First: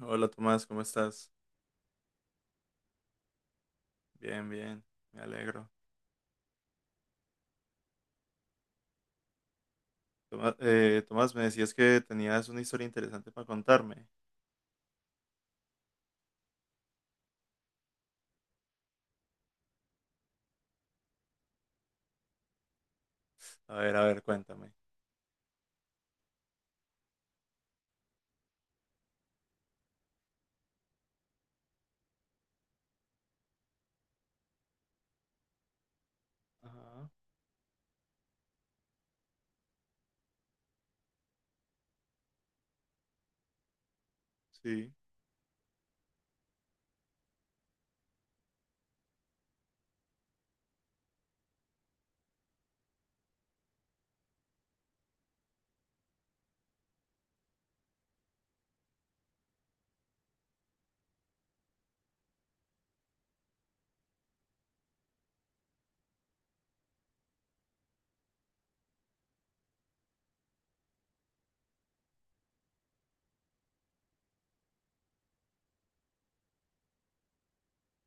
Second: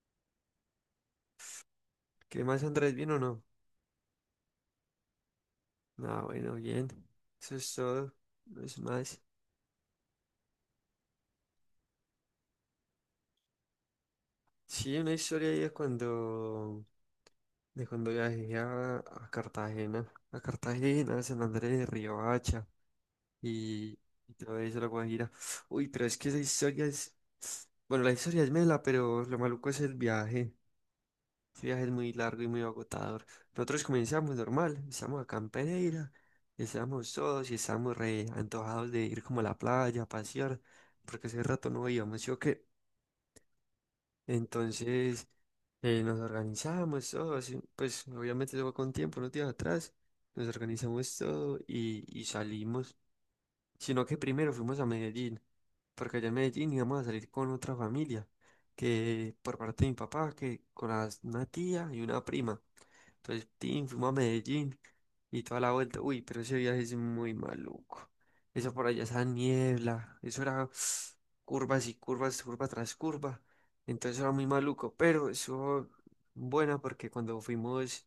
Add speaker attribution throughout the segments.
Speaker 1: Hola Tomás, ¿cómo estás?
Speaker 2: ¿Qué más, Andrés? ¿Bien o no?
Speaker 1: Bien, bien, me alegro.
Speaker 2: Ah, bueno, bien. Eso es todo. No es más.
Speaker 1: Tomás, me decías que tenías una historia interesante para contarme.
Speaker 2: Sí, una historia ahí de cuando viajé a Cartagena, a Cartagena, San Andrés de Riohacha y,
Speaker 1: A ver,
Speaker 2: y todo
Speaker 1: cuéntame.
Speaker 2: eso, la Guajira. Uy, pero es que esa historia es. Bueno, la historia es mela, pero lo maluco es el viaje. Este viaje es muy largo y muy agotador. Nosotros comenzamos normal, estamos acá en Pereira,
Speaker 1: Ajá,
Speaker 2: estamos todos y estamos re antojados de ir como a la playa, a pasear, porque hace rato no íbamos, ¿sí o qué?
Speaker 1: sí,
Speaker 2: Entonces nos organizamos todos, y, pues obviamente eso fue con tiempo, unos días atrás, nos organizamos todo y salimos, sino que primero fuimos a Medellín, porque allá en Medellín íbamos a salir con otra familia, que por parte de mi papá, que con una tía y una prima. Entonces, tin, fuimos a Medellín y toda la vuelta. Uy, pero ese viaje es muy maluco. Eso por allá, esa niebla, eso era curvas y curvas, curva tras curva. Entonces era muy maluco, pero eso bueno porque cuando fuimos,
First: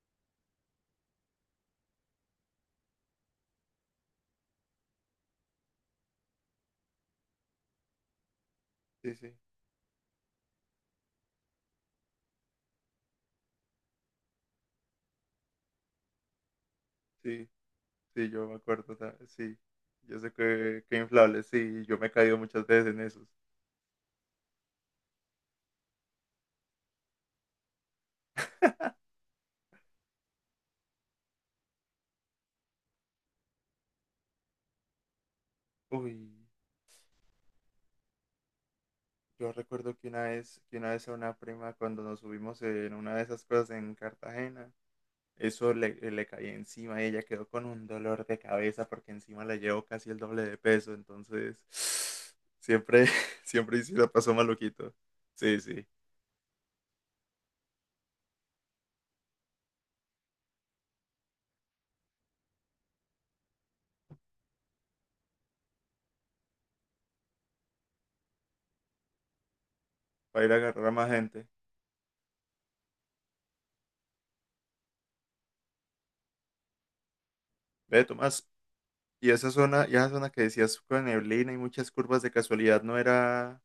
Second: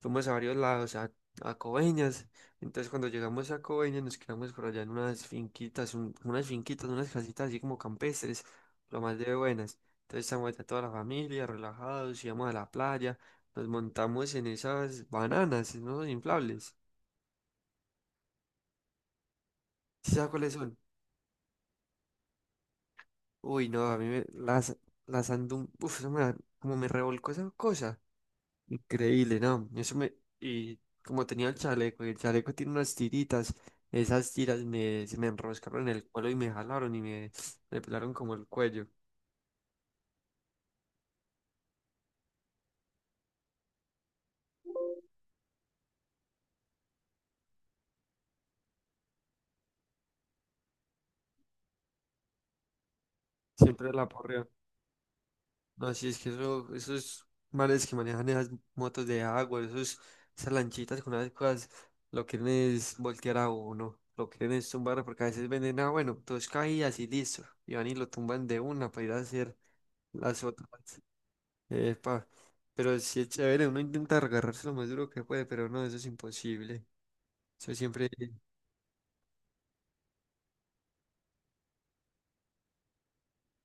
Speaker 2: fuimos a varios lados, a Coveñas. Entonces cuando llegamos a Coveñas nos quedamos por allá en unas finquitas, unas finquitas, unas casitas así como campestres, lo
Speaker 1: sí,
Speaker 2: más de
Speaker 1: sí,
Speaker 2: buenas. Entonces estamos allá toda la familia, relajados, íbamos a la playa. Nos montamos en esas bananas, ¿no? Inflables.
Speaker 1: sí, sí, yo me acuerdo, o sí,
Speaker 2: ¿Sí
Speaker 1: yo
Speaker 2: sabes
Speaker 1: sé
Speaker 2: cuáles son?
Speaker 1: que inflable, sí, yo me he caído muchas veces en esos.
Speaker 2: Uy, no, a mí me, las ando... Uf, eso como me revolcó esa cosa. Increíble, ¿no? Eso me... Y como tenía el chaleco, y el chaleco tiene unas tiritas, esas tiras se me enroscaron en el
Speaker 1: Uy,
Speaker 2: cuello y me jalaron y me pelaron como el cuello.
Speaker 1: yo recuerdo que una vez a una prima cuando nos subimos en una de esas cosas en Cartagena. Eso le cayó encima y ella quedó con un dolor de cabeza porque encima la llevó casi el doble de peso. Entonces, siempre, siempre
Speaker 2: Siempre
Speaker 1: sí la
Speaker 2: la
Speaker 1: pasó
Speaker 2: porreo.
Speaker 1: maluquito. Sí, sí,
Speaker 2: No, sí, es que eso, esos mares que manejan esas motos de agua, esas lanchitas con esas cosas, lo quieren es voltear a uno, lo quieren es tumbar, porque a veces venden, ah, bueno, dos caídas y listo, y van y lo tumban de una para ir a hacer las
Speaker 1: para ir a
Speaker 2: otras.
Speaker 1: agarrar a más gente.
Speaker 2: Epa, pero sí es chévere, uno intenta agarrarse lo más duro que puede, pero no, eso es imposible. Eso
Speaker 1: Ve,
Speaker 2: siempre,
Speaker 1: Tomás, y esa zona que decías con neblina y muchas curvas de casualidad, ¿no era,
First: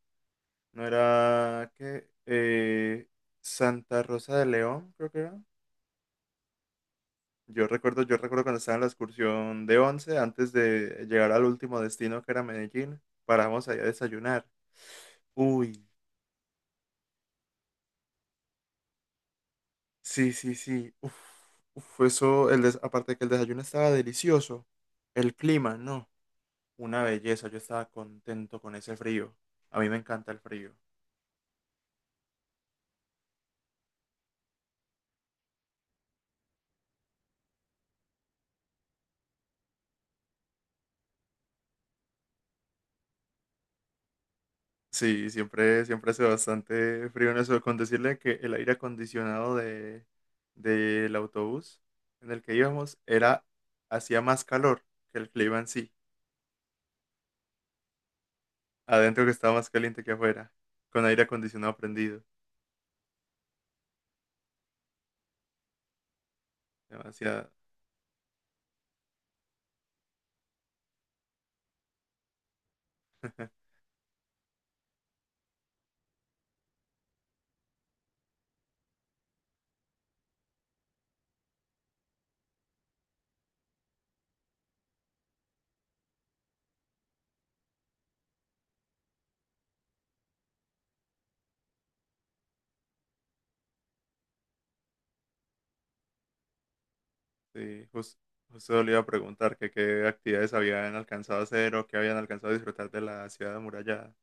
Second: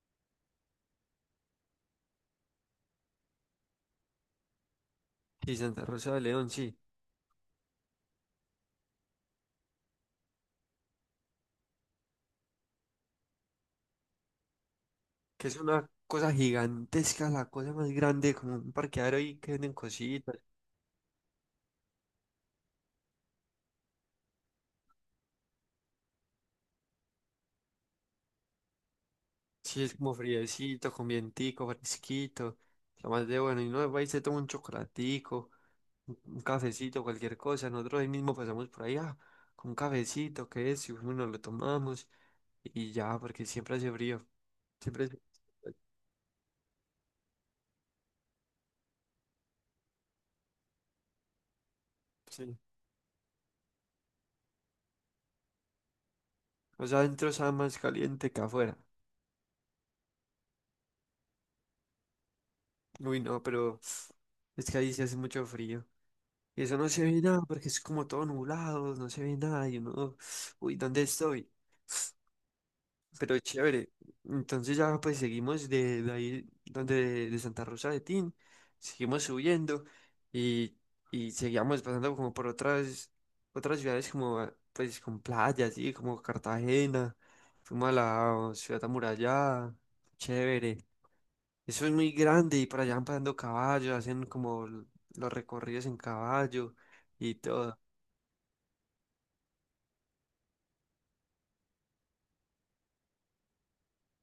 Speaker 1: no era, qué? Santa Rosa de León, creo que era.
Speaker 2: sí, Santa Rosa de León, sí,
Speaker 1: Yo recuerdo cuando estaba en la excursión de 11 antes de llegar al último destino que era Medellín, paramos allá a desayunar.
Speaker 2: que es
Speaker 1: Uy,
Speaker 2: una cosa gigantesca, la cosa más grande, como un parqueadero ahí que venden
Speaker 1: sí,
Speaker 2: cositas.
Speaker 1: sí, sí. Uf, uf, eso, aparte de que el desayuno estaba delicioso, el clima, no, una belleza. Yo estaba contento con ese frío. A
Speaker 2: Sí,
Speaker 1: mí
Speaker 2: es
Speaker 1: me
Speaker 2: como
Speaker 1: encanta el frío.
Speaker 2: friecito, con vientico, fresquito. Lo más de bueno. Y no va y se toma un chocolatico, un cafecito, cualquier cosa. Nosotros ahí mismo pasamos por ahí, ah, con un cafecito, que es, y uno nos lo tomamos y ya, porque siempre hace frío. Siempre hace-
Speaker 1: Sí, siempre hace bastante frío en eso. Con decirle que el aire acondicionado del autobús en el que
Speaker 2: Sí.
Speaker 1: íbamos hacía más calor que el clima en sí.
Speaker 2: O sea, adentro está más caliente que afuera.
Speaker 1: Adentro que estaba más caliente que afuera, con aire acondicionado prendido.
Speaker 2: Uy, no, pero es que ahí se hace mucho frío. Y eso no se ve nada
Speaker 1: Demasiado.
Speaker 2: porque es como todo nublado, no se ve nada. Y uno, uy, ¿dónde estoy? Pero chévere. Entonces ya pues seguimos de ahí donde de Santa Rosa de Tin, seguimos subiendo y, y seguíamos pasando como por otras otras ciudades como ah, pues con playas, sí, como Cartagena, fuimos a la oh, ciudad amurallada, chévere. Eso es muy grande y por allá van pasando caballos, hacen como los recorridos en caballo y todo.
Speaker 1: Sí, justo le iba a preguntar que qué actividades habían alcanzado a hacer o qué habían alcanzado a disfrutar de la ciudad amurallada.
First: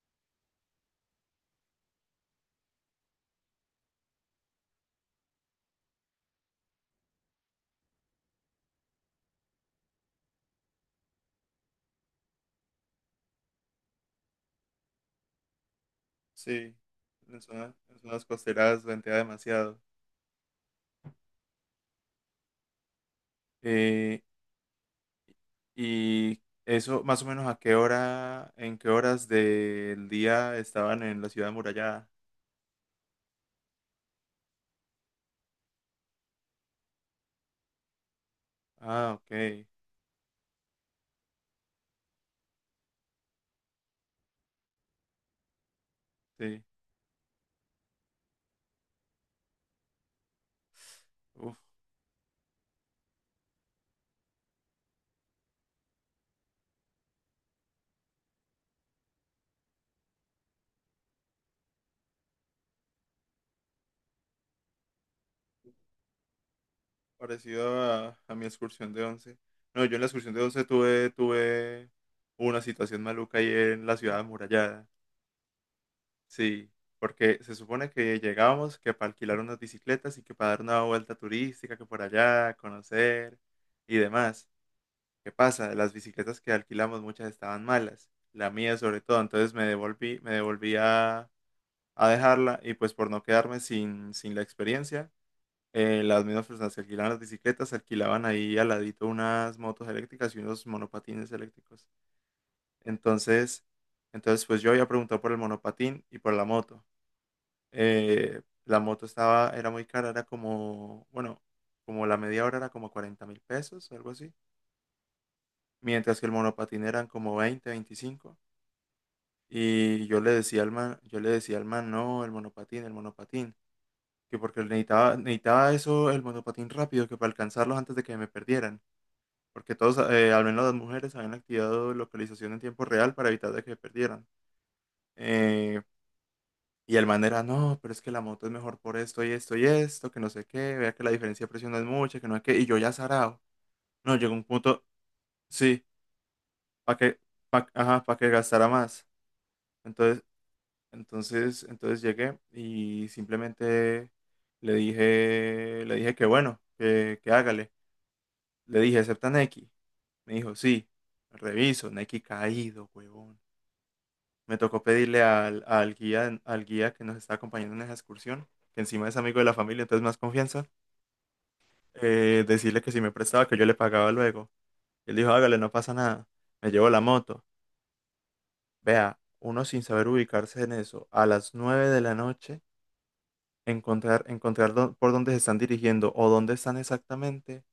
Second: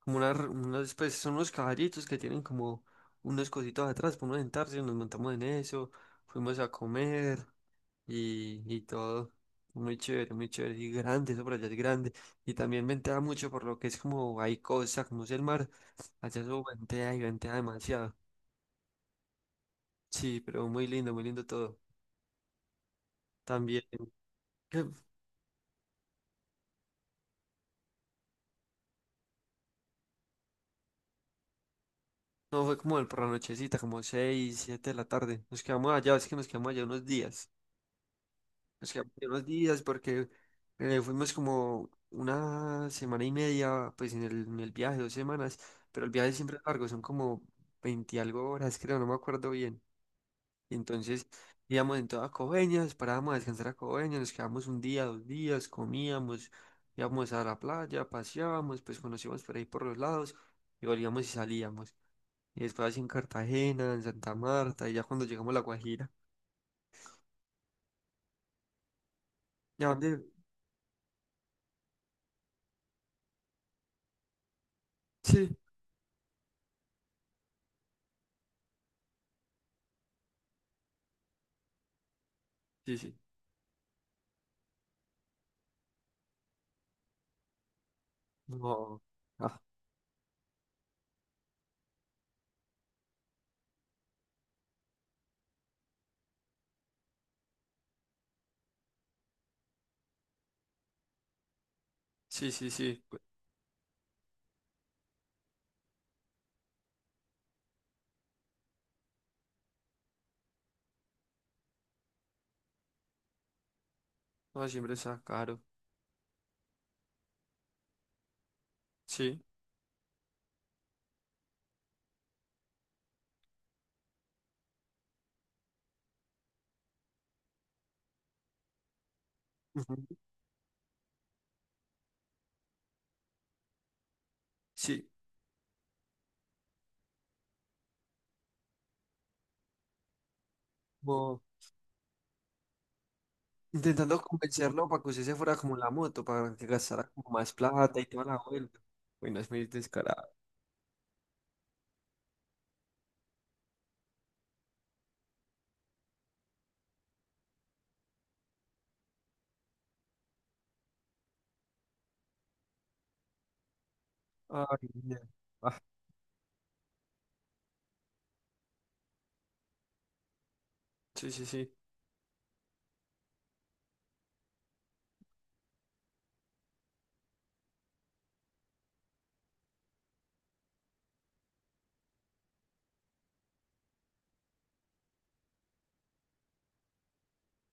Speaker 2: Como una, pues son unos caballitos que tienen como unos cositos atrás para uno sentarse, nos montamos en eso, fuimos a comer y todo. Muy chévere, y grande, eso por allá es grande. Y también ventea mucho por lo que es como hay cosas, como es el mar. Allá eso
Speaker 1: Sí,
Speaker 2: ventea y
Speaker 1: en
Speaker 2: ventea
Speaker 1: zonas, en
Speaker 2: demasiado.
Speaker 1: zonas costeras ventea demasiado.
Speaker 2: Sí, pero muy lindo todo. También,
Speaker 1: Eh,
Speaker 2: que
Speaker 1: y eso, más o menos, ¿a qué hora, en qué horas del día estaban en la ciudad amurallada?
Speaker 2: no fue como el por la nochecita, como seis, siete de la tarde. Nos quedamos allá, es que nos quedamos allá unos días. Nos quedamos
Speaker 1: Ah,
Speaker 2: ahí
Speaker 1: ok,
Speaker 2: unos días porque fuimos como una semana y media, pues en el viaje, dos semanas, pero el viaje siempre
Speaker 1: sí.
Speaker 2: es largo, son como 20 y algo horas, creo, no me acuerdo bien. Y entonces
Speaker 1: Uf,
Speaker 2: íbamos en toda Coveñas, nos parábamos a descansar a Coveñas, nos quedamos un día, dos días, comíamos, íbamos a la playa, paseábamos, pues conocíamos por ahí por los lados y volvíamos y salíamos. Y después así en Cartagena, en Santa Marta, y ya cuando llegamos a La Guajira.
Speaker 1: parecido a mi excursión de 11. No,
Speaker 2: ¿Ya
Speaker 1: yo en la
Speaker 2: dónde?
Speaker 1: excursión de 11 tuve una situación maluca ahí en la ciudad amurallada.
Speaker 2: Sí,
Speaker 1: Sí, porque se supone que llegábamos que para alquilar unas bicicletas y que para dar una vuelta turística, que por allá,
Speaker 2: sí, sí.
Speaker 1: conocer y demás. ¿Qué pasa? Las bicicletas que alquilamos muchas estaban malas, la mía sobre todo,
Speaker 2: No.
Speaker 1: entonces me devolví a dejarla y pues por no quedarme sin la experiencia, las mismas personas que alquilaban las bicicletas alquilaban ahí al ladito unas motos eléctricas y unos monopatines eléctricos.
Speaker 2: Sí, sí, sí. Cu-
Speaker 1: Entonces, entonces, pues yo había preguntado por el monopatín y por la moto. La moto era muy cara, era como, bueno, como la media hora era como 40.000 pesos, algo así.
Speaker 2: No, siempre está caro.
Speaker 1: Mientras que el monopatín eran como 20 25.
Speaker 2: Sí,
Speaker 1: Y yo le decía al man, yo le decía al man, no, el monopatín, el monopatín. Que porque necesitaba eso, el monopatín rápido, que para alcanzarlos antes de que me perdieran. Porque todos,
Speaker 2: ujú.
Speaker 1: al menos las mujeres, habían activado localización en tiempo real para evitar de que me perdieran.
Speaker 2: Sí.
Speaker 1: Eh, Y el man era, no, pero es que la moto es mejor por esto y esto y esto, que no sé qué, vea que la
Speaker 2: Como
Speaker 1: diferencia de precio no es mucha, que no sé qué, y yo ya sarao. No,
Speaker 2: intentando
Speaker 1: llegó un
Speaker 2: convencerlo
Speaker 1: punto,
Speaker 2: para que usted se fuera como en
Speaker 1: sí,
Speaker 2: la moto, para que
Speaker 1: para
Speaker 2: gastara
Speaker 1: que,
Speaker 2: como más plata
Speaker 1: ajá,
Speaker 2: y
Speaker 1: para
Speaker 2: toda
Speaker 1: que
Speaker 2: la
Speaker 1: gastara
Speaker 2: vuelta.
Speaker 1: más.
Speaker 2: Bueno, es muy
Speaker 1: Entonces,
Speaker 2: descarado.
Speaker 1: entonces, llegué y simplemente le dije que bueno, que hágale. Le dije, ¿acepta Nequi? Me dijo, sí, reviso, Nequi caído, huevón. Me
Speaker 2: Ay,
Speaker 1: tocó
Speaker 2: mira.
Speaker 1: pedirle al,
Speaker 2: Ah,
Speaker 1: al guía, al guía que nos está acompañando en esa excursión, que encima es amigo de la familia, entonces más confianza.
Speaker 2: sí, sí, sí.
Speaker 1: Decirle que si me prestaba, que yo le pagaba luego. Él dijo, hágale, no pasa nada. Me llevo la moto. Vea, uno sin saber ubicarse en eso, a las 9 de la noche, encontrar por dónde se están dirigiendo o dónde están exactamente,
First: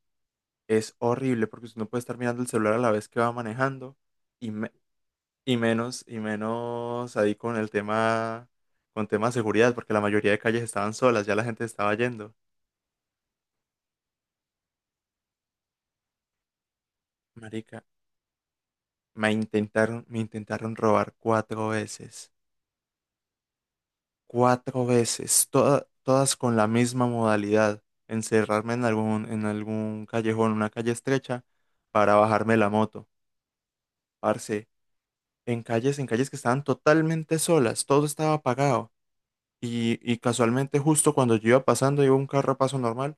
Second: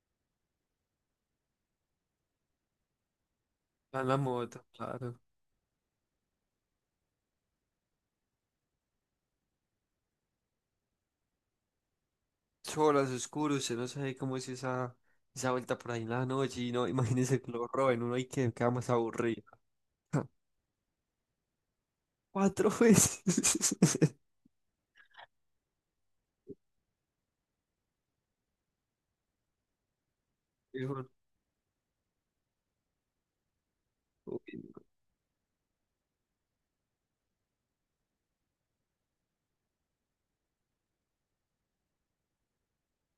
Speaker 1: es horrible porque usted no puede estar mirando el celular a la vez que va manejando
Speaker 2: En la
Speaker 1: y,
Speaker 2: moto,
Speaker 1: me-
Speaker 2: claro.
Speaker 1: y menos ahí con el tema, con tema de seguridad, porque la mayoría de calles estaban solas, ya la gente estaba yendo.
Speaker 2: Solas, oscuro, usted no sabe cómo es esa, esa vuelta por ahí en la noche. Y no, imagínese que lo
Speaker 1: Marica,
Speaker 2: roben uno y que queda más
Speaker 1: me
Speaker 2: aburrido.
Speaker 1: intentaron, me
Speaker 2: Ja,
Speaker 1: intentaron robar cuatro veces.
Speaker 2: cuatro veces.
Speaker 1: Cuatro veces, todas con la misma modalidad, encerrarme en algún, callejón, una calle
Speaker 2: Dijo,
Speaker 1: estrecha, para bajarme la moto.
Speaker 2: "Uy,
Speaker 1: Parce, en calles que estaban totalmente solas, todo estaba apagado. Y casualmente justo cuando yo iba pasando, iba un carro a paso normal,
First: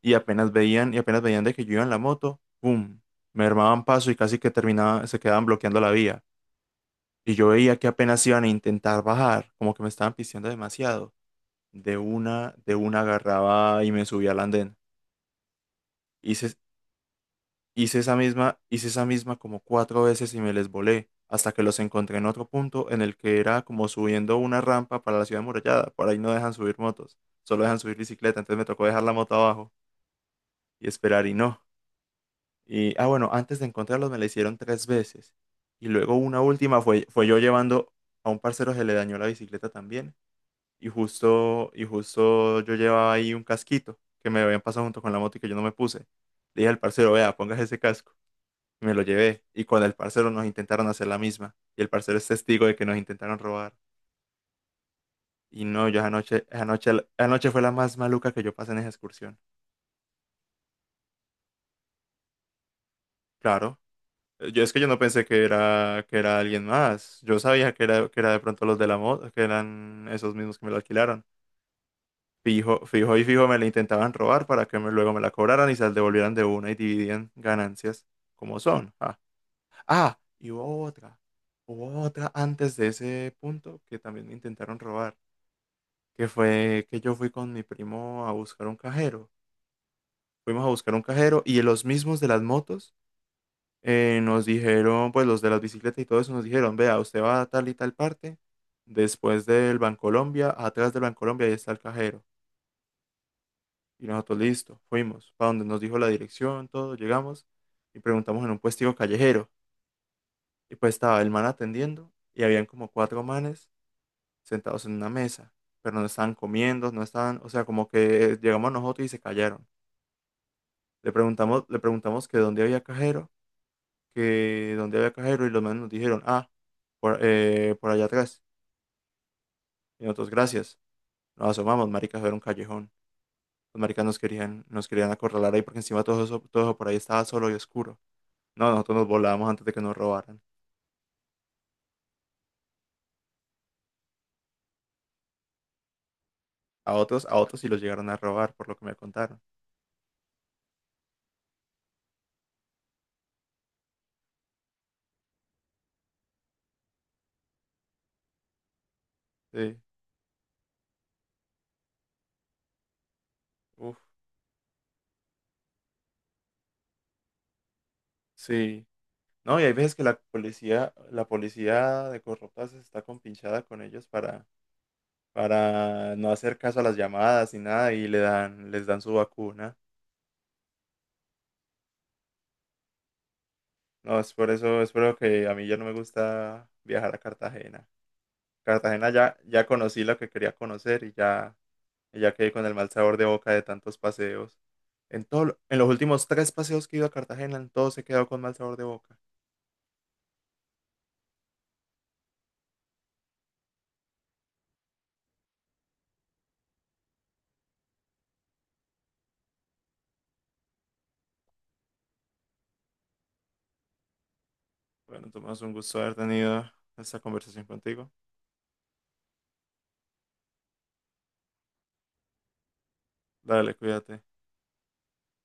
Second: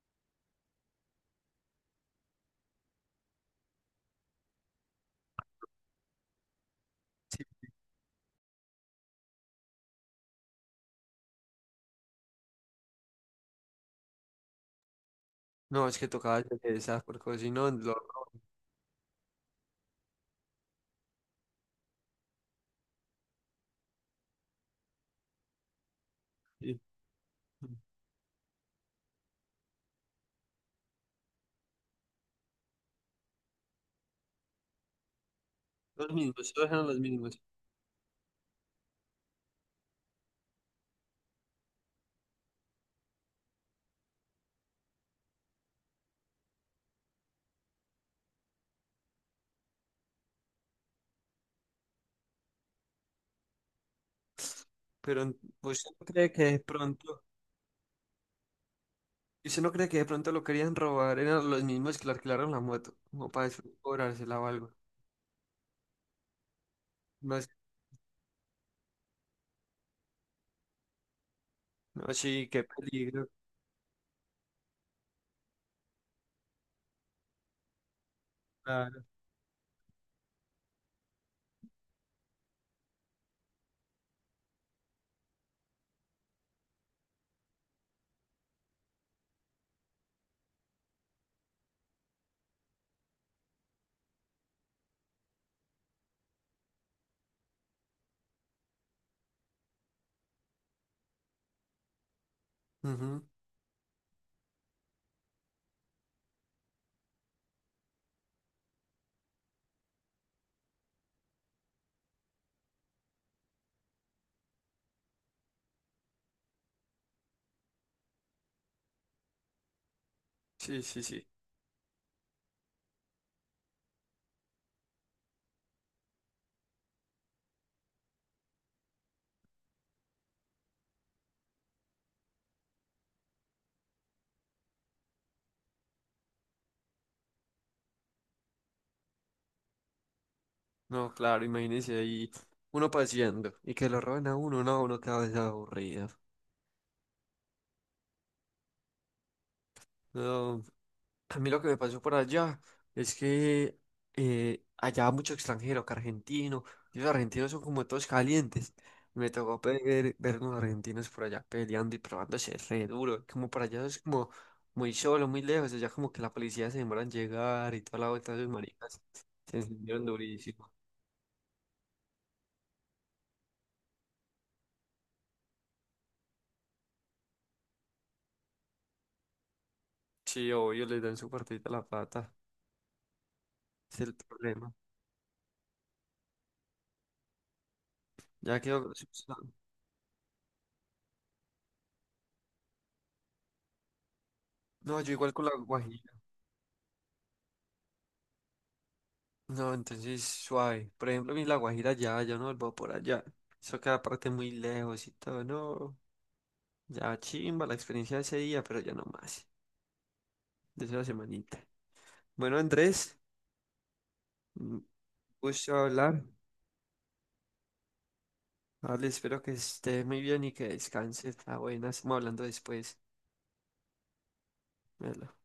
Speaker 1: y apenas veían de que yo iba en la moto, ¡pum! Me armaban paso y casi que terminaban, se quedaban bloqueando la vía. Y
Speaker 2: sí".
Speaker 1: yo veía que apenas iban a intentar bajar, como que me estaban pisteando demasiado. De una, agarraba y me subí al andén.
Speaker 2: No, es que tocaba
Speaker 1: Hice,
Speaker 2: hacer esas, porque si no, lo...
Speaker 1: hice esa misma como cuatro veces y me les volé, hasta que los encontré en otro punto en el que era como subiendo una rampa para la ciudad amurallada. Por ahí no dejan
Speaker 2: Sí.
Speaker 1: subir motos, solo dejan subir bicicleta, entonces me tocó dejar la moto abajo y esperar y no. Y, ah, bueno, antes de encontrarlos me la hicieron tres veces. Y
Speaker 2: Los
Speaker 1: luego una
Speaker 2: mismos, todos
Speaker 1: última
Speaker 2: eran los
Speaker 1: fue,
Speaker 2: mismos.
Speaker 1: yo llevando a un parcero se le dañó la bicicleta también y justo yo llevaba ahí un casquito que me habían pasado junto con la moto y que yo no me puse. Le dije al parcero, vea, póngase ese casco. Y me lo llevé. Y con el parcero nos intentaron hacer la misma. Y el parcero es testigo de que nos intentaron robar.
Speaker 2: Pero en-
Speaker 1: Y no,
Speaker 2: usted
Speaker 1: yo
Speaker 2: no cree que
Speaker 1: anoche,
Speaker 2: de
Speaker 1: anoche,
Speaker 2: pronto,
Speaker 1: anoche fue la más maluca que yo pasé en esa excursión.
Speaker 2: usted no cree que de pronto lo querían robar, eran los mismos que le alquilaron la moto, como para después
Speaker 1: Claro.
Speaker 2: cobrársela o
Speaker 1: Yo es
Speaker 2: algo.
Speaker 1: que yo no pensé que era, que era, alguien más.
Speaker 2: No,
Speaker 1: Yo
Speaker 2: sé,
Speaker 1: sabía que era de pronto los de la moto, que eran esos mismos que me lo alquilaron.
Speaker 2: no, sí, qué
Speaker 1: Fijo, fijo y
Speaker 2: peligro,
Speaker 1: fijo me la intentaban robar para que luego me la cobraran y se la devolvieran de una y dividían ganancias como son.
Speaker 2: claro.
Speaker 1: Ah, y hubo otra antes de ese punto que también me intentaron robar, que fue que yo fui con mi primo a buscar un cajero. Fuimos a buscar un cajero y los mismos de las motos nos dijeron, pues los de las bicicletas y todo eso nos dijeron, vea, usted va a tal y tal parte, después del Bancolombia, atrás del Bancolombia ahí está el cajero.
Speaker 2: Ujú,
Speaker 1: Y nosotros, listo, fuimos, para donde nos dijo la dirección, todo, llegamos y preguntamos en un puestico callejero. Y pues estaba el man atendiendo y habían como cuatro manes sentados en una mesa, pero no estaban comiendo, no estaban, o sea, como que llegamos nosotros y se callaron.
Speaker 2: sí, sí,
Speaker 1: Le
Speaker 2: sí.
Speaker 1: preguntamos, le preguntamos que dónde había cajero, que dónde había cajero y los manes nos dijeron, ah, por allá atrás. Y nosotros, gracias. Nos asomamos, maricas, era un callejón. Los maricas nos querían acorralar ahí porque encima todo eso, por ahí estaba solo y oscuro. No, nosotros nos volábamos antes de que nos robaran.
Speaker 2: No, claro, imagínese ahí uno paseando y que lo roben a uno, no, uno cada vez aburrido.
Speaker 1: a otros sí los llegaron a robar, por lo que me contaron.
Speaker 2: No, a mí lo que me pasó por allá es que allá mucho extranjero, que argentino, y los argentinos son como todos calientes. Me tocó
Speaker 1: Sí,
Speaker 2: ver unos argentinos por allá peleando y probándose re duro, como para allá es
Speaker 1: uf,
Speaker 2: como muy solo, muy lejos, allá como que la policía se demora en llegar y toda la vuelta de
Speaker 1: sí.
Speaker 2: maricas se
Speaker 1: No, y hay veces que
Speaker 2: encendieron
Speaker 1: la
Speaker 2: durísimo.
Speaker 1: policía, la policía de corruptas está compinchada con ellos para no hacer caso a las llamadas ni nada y les dan su vacuna.
Speaker 2: Sí, obvio, les dan su partidita a la pata, es el
Speaker 1: No, es por
Speaker 2: problema.
Speaker 1: eso, es por lo que a mí ya no me gusta viajar a Cartagena.
Speaker 2: Ya quedó...
Speaker 1: Cartagena ya conocí lo que quería conocer y ya quedé con el mal sabor de boca de tantos paseos.
Speaker 2: No, yo
Speaker 1: En
Speaker 2: igual
Speaker 1: todo,
Speaker 2: con la
Speaker 1: en los
Speaker 2: guajira.
Speaker 1: últimos tres paseos que he ido a Cartagena, en todos he quedado con mal sabor de boca.
Speaker 2: No, entonces suave. Por ejemplo, mi La Guajira ya, yo no vuelvo por allá. Eso queda aparte muy lejos y todo, no. Ya chimba la experiencia de ese día, pero ya no más. De esa semanita. Bueno, Andrés, un
Speaker 1: Bueno, Tomás, un
Speaker 2: gusto
Speaker 1: gusto haber
Speaker 2: hablar.
Speaker 1: tenido esta conversación contigo.
Speaker 2: Vale, espero que estés muy bien y que descanses. Ah, buena, estamos hablando después.
Speaker 1: Dale, cuídate.
Speaker 2: Hola.